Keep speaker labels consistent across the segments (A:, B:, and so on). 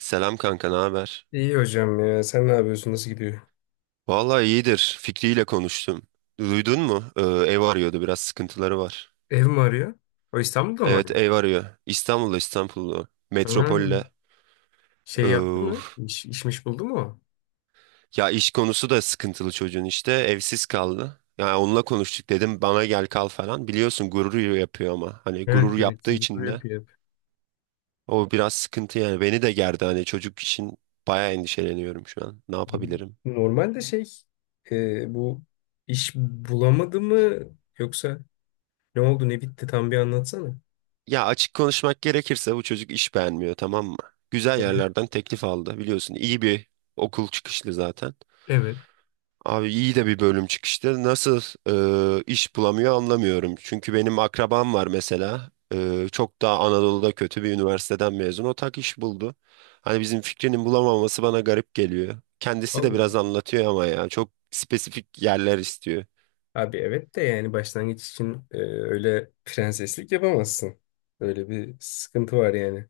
A: Selam kanka, ne haber?
B: İyi hocam ya. Sen ne yapıyorsun? Nasıl gidiyor?
A: Vallahi iyidir. Fikri ile konuştum. Duydun mu? Ev arıyordu, biraz sıkıntıları var.
B: Ev mi arıyor? O İstanbul'da mı
A: Evet,
B: arıyor?
A: ev arıyor. İstanbul'da.
B: Ha,
A: Metropolde.
B: şey yaptı
A: Ee,
B: mı? İşmiş buldu mu? O?
A: Ya iş konusu da sıkıntılı çocuğun işte. Evsiz kaldı. Yani onunla konuştuk dedim bana gel kal falan. Biliyorsun gurur yapıyor ama hani
B: Evet,
A: gurur yaptığı
B: gereksiz bir şey
A: için de
B: yapıyor.
A: o biraz sıkıntı yani. Beni de gerdi hani çocuk için bayağı endişeleniyorum şu an. Ne
B: Hep.
A: yapabilirim?
B: Normalde şey, bu iş bulamadı mı, yoksa ne oldu ne bitti, tam bir anlatsana.
A: Ya açık konuşmak gerekirse bu çocuk iş beğenmiyor, tamam mı? Güzel
B: Evet.
A: yerlerden teklif aldı biliyorsun. İyi bir okul çıkışlı zaten.
B: Evet.
A: Abi iyi de bir bölüm çıkıştı. Nasıl iş bulamıyor anlamıyorum. Çünkü benim akrabam var mesela. Çok daha Anadolu'da kötü bir üniversiteden mezun. O tak iş buldu. Hani bizim fikrinin bulamaması bana garip geliyor. Kendisi de
B: Anladım.
A: biraz anlatıyor ama ya, çok spesifik yerler istiyor.
B: Abi evet de, yani başlangıç için öyle prenseslik yapamazsın. Öyle bir sıkıntı var yani.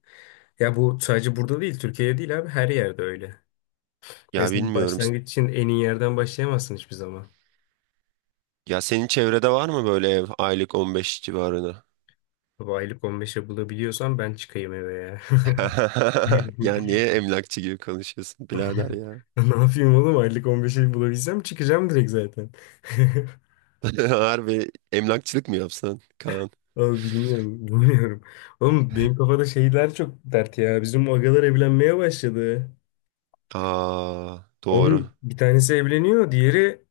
B: Ya bu sadece burada değil, Türkiye'de değil abi, her yerde öyle. Ya
A: Ya
B: sen
A: bilmiyorum.
B: başlangıç için en iyi yerden başlayamazsın hiçbir zaman.
A: Ya senin çevrede var mı böyle ev aylık 15 civarında?
B: Baba, aylık 15'e bulabiliyorsan ben çıkayım eve ya.
A: Ya niye emlakçı gibi konuşuyorsun birader ya?
B: Ne yapayım oğlum, aylık 15'e bulabilsem çıkacağım direkt zaten.
A: Harbi emlakçılık mı yapsan Kaan?
B: Abi bilmiyorum, bilmiyorum. Oğlum, benim kafada şeyler çok dert ya. Bizim agalar evlenmeye başladı.
A: Aa, doğru.
B: Oğlum bir tanesi evleniyor, diğeri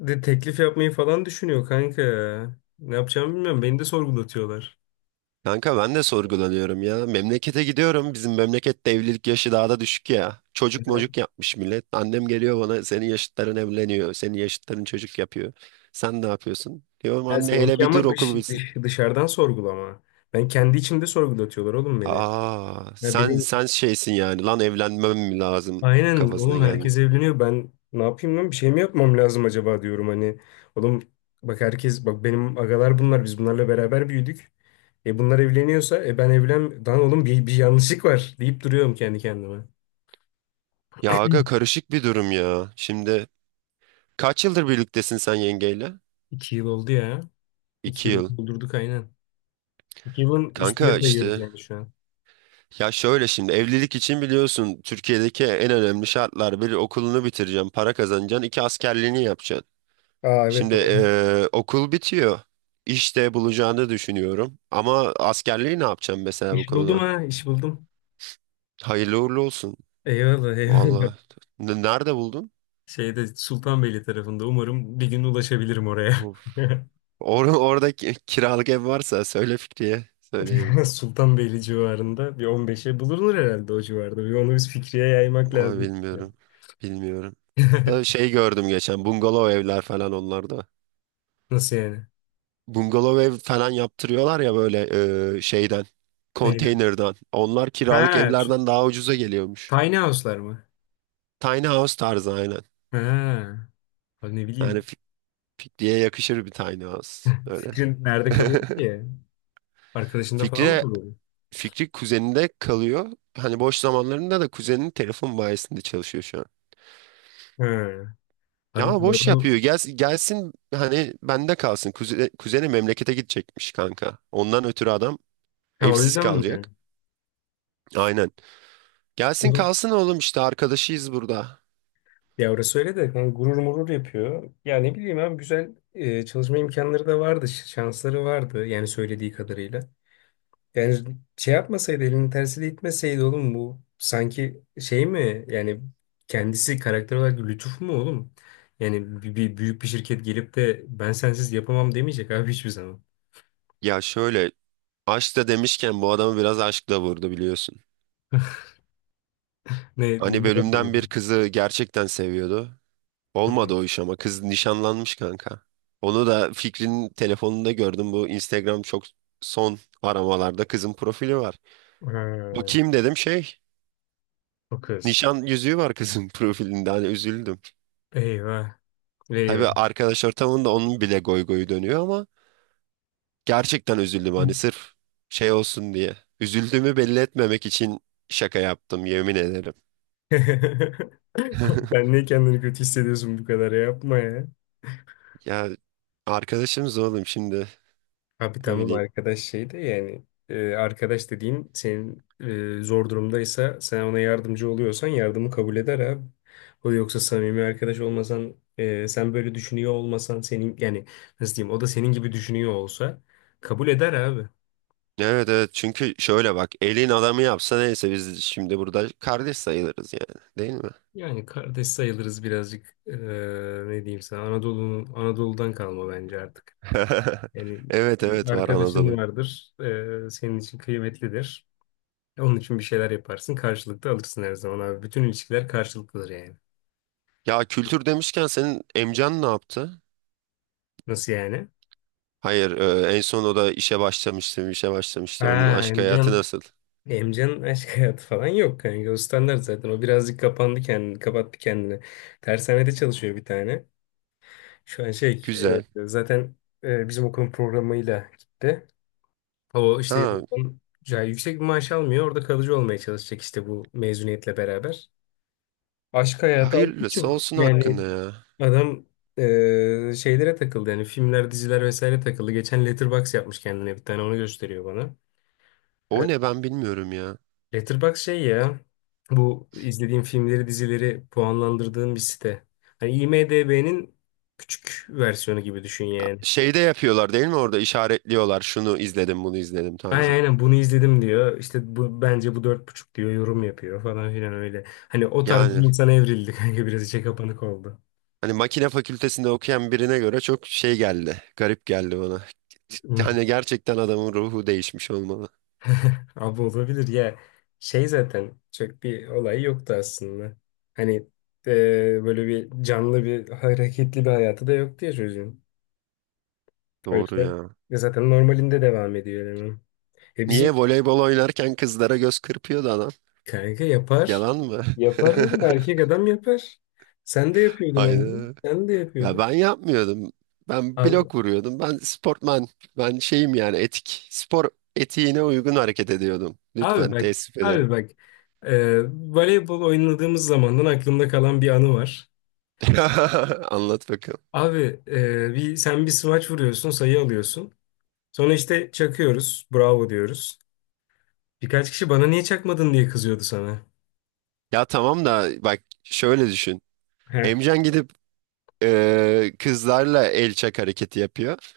B: de teklif yapmayı falan düşünüyor kanka ya. Ne yapacağımı bilmiyorum. Beni de sorgulatıyorlar.
A: Kanka ben de sorgulanıyorum ya. Memlekete gidiyorum. Bizim memlekette evlilik yaşı daha da düşük ya. Çocuk mocuk yapmış millet. Annem geliyor bana, senin yaşıtların evleniyor, senin yaşıtların çocuk yapıyor. Sen ne yapıyorsun? Diyorum
B: Ha,
A: anne hele
B: seninki
A: bir dur
B: ama
A: okul bitsin.
B: dışarıdan sorgulama. Ben kendi içimde sorgulatıyorlar oğlum beni.
A: Aa,
B: Ya
A: sen
B: benim,
A: sen şeysin yani lan evlenmem mi lazım
B: aynen
A: kafasına
B: oğlum,
A: geldin.
B: herkes evleniyor. Ben ne yapayım lan, bir şey mi yapmam lazım acaba diyorum hani. Oğlum bak, herkes, bak benim agalar, bunlar biz bunlarla beraber büyüdük. E bunlar evleniyorsa, e ben evlen lan oğlum, bir yanlışlık var deyip duruyorum kendi kendime.
A: Ya aga karışık bir durum ya. Şimdi kaç yıldır birliktesin sen yengeyle?
B: 2 yıl oldu ya. İki
A: İki
B: yıl
A: yıl.
B: doldurduk aynen. 2 yılın üstüne
A: Kanka
B: sayıyoruz
A: işte,
B: yani şu an.
A: ya şöyle şimdi evlilik için biliyorsun Türkiye'deki en önemli şartlar, bir okulunu bitireceksin, para kazanacaksın, iki askerliğini yapacaksın.
B: Aa evet,
A: Şimdi
B: doğru.
A: okul bitiyor. İşte bulacağını düşünüyorum. Ama askerliği ne yapacaksın mesela bu
B: İş buldum,
A: konuda?
B: ha, iş buldum.
A: Hayırlı uğurlu olsun.
B: Eyvallah, eyvallah.
A: Vallahi. Nerede buldun?
B: Şeyde, Sultanbeyli tarafında, umarım bir gün ulaşabilirim oraya.
A: Orada kiralık ev varsa söyle Fikriye. Söyleyelim.
B: Sultanbeyli civarında bir 15'e bulunur herhalde o civarda. Bir onu biz Fikri'ye yaymak
A: Ay
B: lazım.
A: bilmiyorum. Bilmiyorum. Ha, şey gördüm geçen, bungalov evler falan onlarda.
B: Nasıl yani?
A: Bungalov ev falan yaptırıyorlar ya böyle şeyden.
B: Neydi?
A: Konteynerden. Onlar kiralık
B: Ha, şu
A: evlerden daha ucuza geliyormuş.
B: tiny house'lar mı?
A: Tiny house tarzı aynen.
B: Ha, abi ne
A: Yani
B: bileyim.
A: Fikriye yakışır bir tiny house. Öyle.
B: Fikrin nerede kalıyor ki? Arkadaşında falan mı
A: Fikri,
B: kalıyor?
A: Fikri kuzeninde kalıyor. Hani boş zamanlarında da kuzeninin telefon bayisinde çalışıyor şu an.
B: Ha, abi
A: Ya
B: bu
A: boş
B: adam,
A: yapıyor. Gelsin hani bende kalsın. Kuzeni memlekete gidecekmiş kanka. Ondan ötürü adam
B: ha, o
A: evsiz
B: yüzden
A: kalacak.
B: mi?
A: Aynen. Gelsin kalsın oğlum işte, arkadaşıyız burada.
B: Ya orası öyle de, hani gurur murur yapıyor. Ya ne bileyim abi, güzel çalışma imkanları da vardı, şansları vardı yani, söylediği kadarıyla. Yani şey yapmasaydı, elinin tersiyle itmeseydi oğlum, bu sanki şey mi yani, kendisi karakter olarak lütuf mu oğlum? Yani bir, bir büyük bir şirket gelip de ben sensiz yapamam demeyecek abi hiçbir zaman.
A: Ya şöyle, aşk da demişken bu adamı biraz aşkla vurdu biliyorsun.
B: Ne,
A: Hani
B: ne
A: bölümden
B: zaman?
A: bir kızı gerçekten seviyordu. Olmadı
B: Hı.
A: o iş ama kız nişanlanmış kanka. Onu da Fikri'nin telefonunda gördüm. Bu Instagram çok, son aramalarda kızın profili var.
B: Ha,
A: Bakayım dedim şey.
B: o kız.
A: Nişan yüzüğü var kızın profilinde, hani üzüldüm.
B: Eyvah.
A: Tabii
B: Eyvah.
A: arkadaş ortamında onun bile goy goyu dönüyor ama gerçekten üzüldüm hani, sırf şey olsun diye. Üzüldüğümü belli etmemek için şaka yaptım yemin ederim.
B: Sen niye kendini kötü hissediyorsun bu kadar ya? Yapma ya.
A: Ya arkadaşımız oğlum şimdi,
B: Abi
A: ne
B: tamam,
A: bileyim.
B: arkadaş şey de yani, arkadaş dediğin senin, zor durumdaysa, sen ona yardımcı oluyorsan, yardımı kabul eder abi. O yoksa samimi arkadaş olmasan, sen böyle düşünüyor olmasan, senin yani, nasıl diyeyim, o da senin gibi düşünüyor olsa kabul eder abi.
A: Evet evet, çünkü şöyle bak elin adamı yapsa neyse, biz şimdi burada kardeş sayılırız yani, değil mi?
B: Yani kardeş sayılırız birazcık, ne diyeyim sana, Anadolu'nun, Anadolu'dan kalma bence artık. Yani
A: Evet
B: bir
A: evet, var
B: arkadaşın
A: Anadolu.
B: vardır, senin için kıymetlidir. Onun için bir şeyler yaparsın. Karşılıklı alırsın her zaman abi. Bütün ilişkiler karşılıklıdır yani.
A: Ya kültür demişken senin emcan ne yaptı?
B: Nasıl yani?
A: Hayır, en son o da işe
B: Ha,
A: başlamıştı. Onun aşk hayatı
B: Emcan.
A: nasıl?
B: Emcan'ın aşk hayatı falan yok kanka. O standart zaten. O birazcık kapandı kendini. Kapattı kendini. Tersanede çalışıyor bir tane. Şu an şey,
A: Güzel.
B: zaten bizim okulun programıyla gitti. O işte
A: Ha,
B: okulun... ya, yüksek bir maaş almıyor. Orada kalıcı olmaya çalışacak işte, bu mezuniyetle beraber. Aşk hayatı abi
A: hayırlısı
B: çok...
A: olsun
B: Yani
A: hakkında ya.
B: adam şeylere takıldı yani, filmler, diziler vesaire takıldı. Geçen Letterboxd yapmış kendine, bir tane onu gösteriyor bana. E,
A: O ne, ben bilmiyorum ya.
B: Letterboxd şey ya, bu izlediğim filmleri, dizileri puanlandırdığım bir site. Hani IMDb'nin küçük versiyonu gibi düşün yani.
A: Şeyde yapıyorlar değil mi, orada işaretliyorlar. Şunu izledim, bunu izledim
B: Aynen,
A: tarzı.
B: aynen bunu izledim diyor. İşte bu, bence bu 4,5 diyor, yorum yapıyor falan filan öyle. Hani o tarz bir
A: Yani
B: insana evrildi kanka, biraz içe kapanık oldu.
A: hani makine fakültesinde okuyan birine göre çok şey geldi. Garip geldi bana. Hani gerçekten adamın ruhu değişmiş olmalı.
B: Abi olabilir ya. Şey, zaten çok bir olay yoktu aslında. Hani böyle bir canlı bir hareketli bir hayatı da yoktu ya çocuğun. O
A: Doğru
B: yüzden
A: ya.
B: zaten normalinde devam ediyor eleman. Bizim
A: Niye voleybol oynarken kızlara göz kırpıyordu adam?
B: kanka yapar.
A: Yalan mı?
B: Yapar oğlum, erkek adam yapar. Sen de yapıyordun abi.
A: Hayda.
B: Sen de
A: Ya
B: yapıyordun.
A: ben yapmıyordum. Ben
B: Abi,
A: blok vuruyordum. Ben sportman. Ben şeyim yani, etik. Spor etiğine uygun hareket ediyordum.
B: abi
A: Lütfen,
B: bak
A: teessüf ederim.
B: abi bak, voleybol oynadığımız zamandan aklımda kalan bir anı var.
A: Anlat bakalım.
B: Abi bir sen bir smaç vuruyorsun, sayı alıyorsun. Sonra işte çakıyoruz, bravo diyoruz. Birkaç kişi bana niye çakmadın diye kızıyordu sana.
A: Ya tamam da bak şöyle düşün.
B: He.
A: Emcan gidip kızlarla el çak hareketi yapıyor.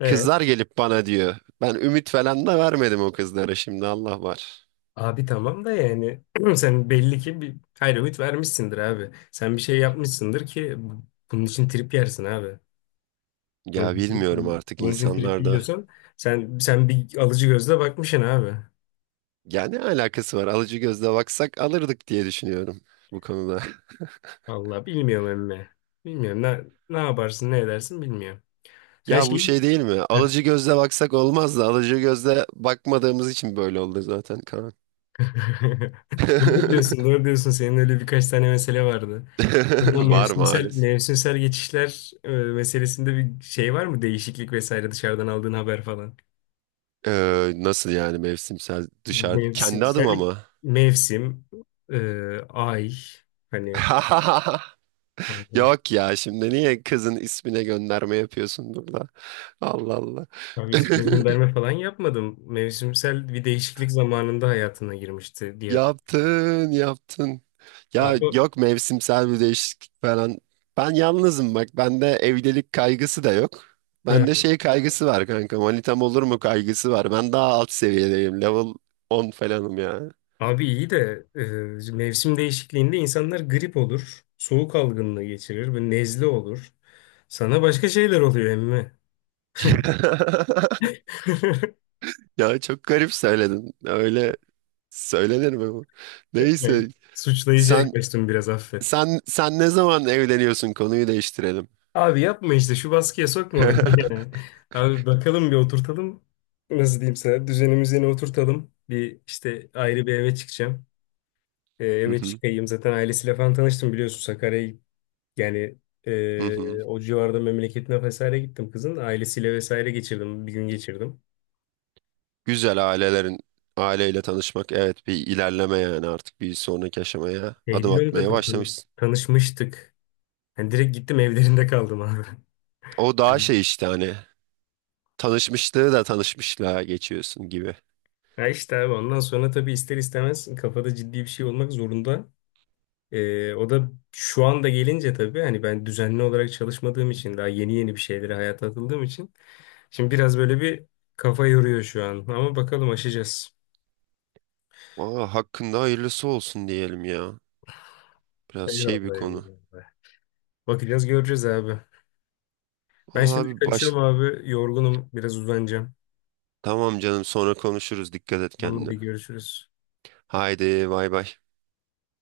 B: E
A: Kızlar gelip bana diyor. Ben ümit falan da vermedim o kızlara, şimdi Allah var.
B: Abi tamam da yani, sen belli ki bir, hayır, ümit vermişsindir abi. Sen bir şey yapmışsındır ki bunun için trip yersin abi. Bunun
A: Ya
B: için trip,
A: bilmiyorum artık
B: bunun için trip
A: insanlarda.
B: yiyorsan, sen bir alıcı gözle bakmışsın abi.
A: Ya ne alakası var? Alıcı gözle baksak alırdık diye düşünüyorum bu konuda.
B: Vallahi bilmiyorum emmi. Bilmiyorum, ne yaparsın, ne edersin bilmiyorum. Sen
A: Ya bu
B: şey...
A: şey değil mi? Alıcı gözle baksak olmaz da, alıcı gözle bakmadığımız için böyle oldu zaten Kaan.
B: Doğru diyorsun, doğru diyorsun. Senin öyle birkaç tane mesele vardı. Bu
A: Var
B: mevsimsel
A: maalesef.
B: mevsimsel geçişler meselesinde bir şey var mı? Değişiklik vesaire, dışarıdan aldığın haber falan.
A: Nasıl yani mevsimsel, dışarı kendi adım
B: Mevsimsel,
A: ama.
B: mevsim, e, ay, hani kanka.
A: Yok ya, şimdi niye kızın ismine gönderme yapıyorsun burada? Allah Allah.
B: Abi ismi gönderme falan yapmadım. Mevsimsel bir değişiklik zamanında hayatına girmişti diye.
A: Yaptın. Ya
B: Abi,
A: yok mevsimsel bir değişiklik falan. Ben yalnızım bak. Bende evlilik kaygısı da yok. Bende
B: he.
A: şey kaygısı var kanka. Manitam olur mu kaygısı var. Ben daha alt seviyedeyim. Level on falanım ya.
B: Abi iyi de mevsim değişikliğinde insanlar grip olur, soğuk algınlığı geçirir ve nezle olur. Sana başka şeyler oluyor emmi.
A: Ya çok garip söyledin. Öyle söylenir mi bu?
B: Bey,
A: Neyse.
B: suçlayıcı
A: Sen
B: yaklaştım biraz, affet.
A: sen ne zaman evleniyorsun? Konuyu değiştirelim.
B: Abi yapma, işte şu baskıya sokma beni.
A: Hı
B: ya. Abi bakalım, bir oturtalım. Nasıl diyeyim sana, düzenimizi yine oturtalım. Bir işte ayrı bir eve çıkacağım. Eve
A: hı,
B: çıkayım zaten. Ailesiyle falan tanıştım, biliyorsun, Sakarya'yı. Yani
A: hı hı.
B: o civarda, memleketine vesaire gittim kızın. Ailesiyle vesaire geçirdim. Bir gün geçirdim.
A: Güzel ailelerin, aileyle tanışmak evet bir ilerleme yani, artık bir sonraki aşamaya
B: Şey
A: adım
B: değil oğlum,
A: atmaya
B: zaten
A: başlamışsın.
B: tanışmıştık. Hani direkt gittim evlerinde kaldım abi.
A: O daha şey işte, hani tanışmışlığı da tanışmışlığa geçiyorsun gibi.
B: Ya işte abi, ondan sonra tabii, ister istemez kafada ciddi bir şey olmak zorunda. O da şu anda gelince tabii, hani ben düzenli olarak çalışmadığım için, daha yeni yeni bir şeylere, hayata atıldığım için, şimdi biraz böyle bir kafa yoruyor şu an, ama bakalım, aşacağız.
A: Valla hakkında hayırlısı olsun diyelim ya. Biraz şey bir
B: Eyvallah,
A: konu.
B: eyvallah. Bakacağız, göreceğiz abi. Ben
A: Valla
B: şimdi
A: bir
B: kaçıyorum
A: baş...
B: abi, yorgunum, biraz uzanacağım.
A: Tamam canım, sonra konuşuruz, dikkat et
B: Tamam,
A: kendine.
B: hadi görüşürüz.
A: Haydi bay bay.